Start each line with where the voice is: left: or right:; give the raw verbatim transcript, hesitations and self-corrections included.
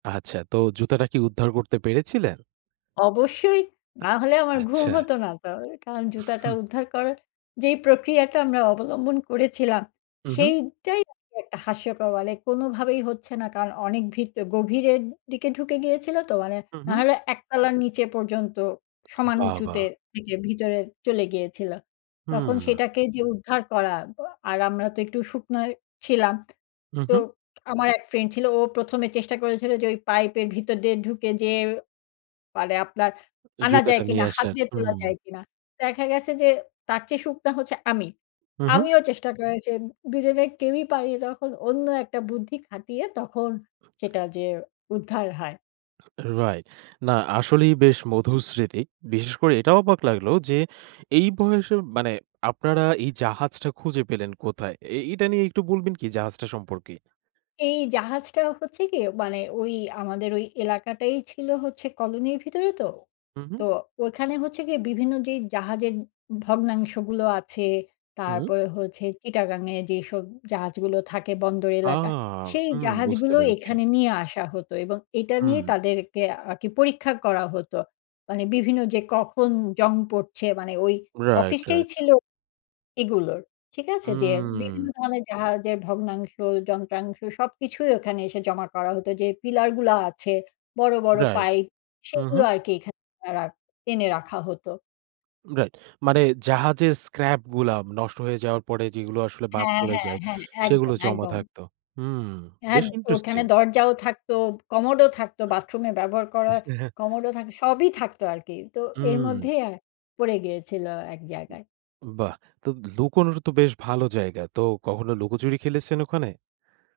right: আচ্ছা। তো জুতাটা কি উদ্ধার করতে পেরেছিলেন?
left: অবশ্যই। না হলে আমার ঘুম
right: আচ্ছা।
left: হত না তো। কারণ জুতাটা
right: হু।
left: উদ্ধার করার যেই প্রক্রিয়াটা আমরা অবলম্বন করেছিলাম,
right: উহু।
left: সেইটাই আসলে একটা হাস্যকর, মানে কোনোভাবেই হচ্ছে না। কারণ অনেক ভিত গভীরের দিকে ঢুকে গিয়েছিল তো। মানে
right: উহু।
left: নাহলে এক তলার নিচে পর্যন্ত সমান
right: বাহ!
left: উঁচুতে
right: বাহ!
left: থেকে, ভিতরে চলে গিয়েছিল। তখন
right: হুম।
left: সেটাকে যে উদ্ধার করা, আর আমরা তো একটু শুকনা ছিলাম। তো
right: উহু।
left: আমার এক ফ্রেন্ড ছিল, ও প্রথমে চেষ্টা করেছিল যে ওই পাইপের ভিতর দিয়ে ঢুকে যেয়ে, পারে আপনার আনা
right: জুতাটা
left: যায়
right: নিয়ে
left: কিনা, হাত
right: আসার।
left: দিয়ে তোলা
right: হুম।
left: যায় কিনা? দেখা গেছে যে, তার চেয়ে শুকনা হচ্ছে আমি।
right: হু, হু।
left: আমিও চেষ্টা করেছি। দুই জনের কেউই পারি, তখন অন্য একটা বুদ্ধি খাটিয়ে, তখন সেটা যেয়ে উদ্ধার হয়।
right: রাইট। না আসলেই বেশ মধুর স্মৃতি। বিশেষ করে এটা অবাক লাগল যে, এই বয়সে মানে আপনারা এই জাহাজটা খুঁজে পেলেন কোথায়? এ এইটা নিয়ে একটু বলবেন কি, জাহাজটা সম্পর্কে?
left: এই জাহাজটা হচ্ছে গিয়ে, মানে ওই আমাদের ওই এলাকাটাই ছিল হচ্ছে কলোনির ভিতরে তো।
right: হু,
left: তো
right: হু।
left: ওইখানে হচ্ছে গিয়ে বিভিন্ন যেই জাহাজের ভগ্নাংশগুলো আছে,
right: হুম।
left: তারপরে হচ্ছে চিটাগাং এ যেসব জাহাজগুলো থাকে বন্দর এলাকা,
right: আহ!
left: সেই
right: হু, বুঝতে
left: জাহাজগুলো
right: পেরেছি।
left: এখানে নিয়ে আসা হতো। এবং এইটা নিয়ে
right: হুম।
left: তাদেরকে আরকি পরীক্ষা করা হতো। মানে বিভিন্ন যে, কখন জং পড়ছে? মানে ওই
right: রাইট,
left: অফিসটাই
right: রাইট।
left: ছিল এগুলোর, ঠিক আছে? যে
right: হুম।
left: বিভিন্ন ধরণের জাহাজের ভগ্নাংশ, যন্ত্রাংশ সবকিছুই ওখানে এসে জমা করা হতো। যে পিলার গুলা আছে, বড়, বড়
right: রাইট।
left: পাইপ
right: উহু।
left: সেগুলো আরকি এখানে রা এনে রাখা হতো।
right: রাইট। মানে জাহাজের স্ক্র্যাপ গুলা, নষ্ট হয়ে যাওয়ার পরে যেগুলো আসলে বাদ
left: হ্যাঁ,
right: পড়ে
left: হ্যাঁ,
right: যায়,
left: হ্যাঁ। একদম,
right: সেগুলো জমা
left: একদম।
right: থাকতো। হুম,
left: হ্যাঁ,
right: বেশ
left: ওখানে
right: ইন্টারেস্টিং।
left: দরজাও থাকতো, কমোড ও থাকতো, বাথরুমে ব্যবহার করা কমোড ও থা সবই থাকতো আরকি। তো এর
right: হুম।
left: মধ্যেই অ্যা পড়ে গিয়েছিল এক জায়গায়।
right: বাহ! তো, লুকোনোরও তো বেশ ভালো জায়গা। তো কখনো লুকোচুরি খেলেছেন ওখানে?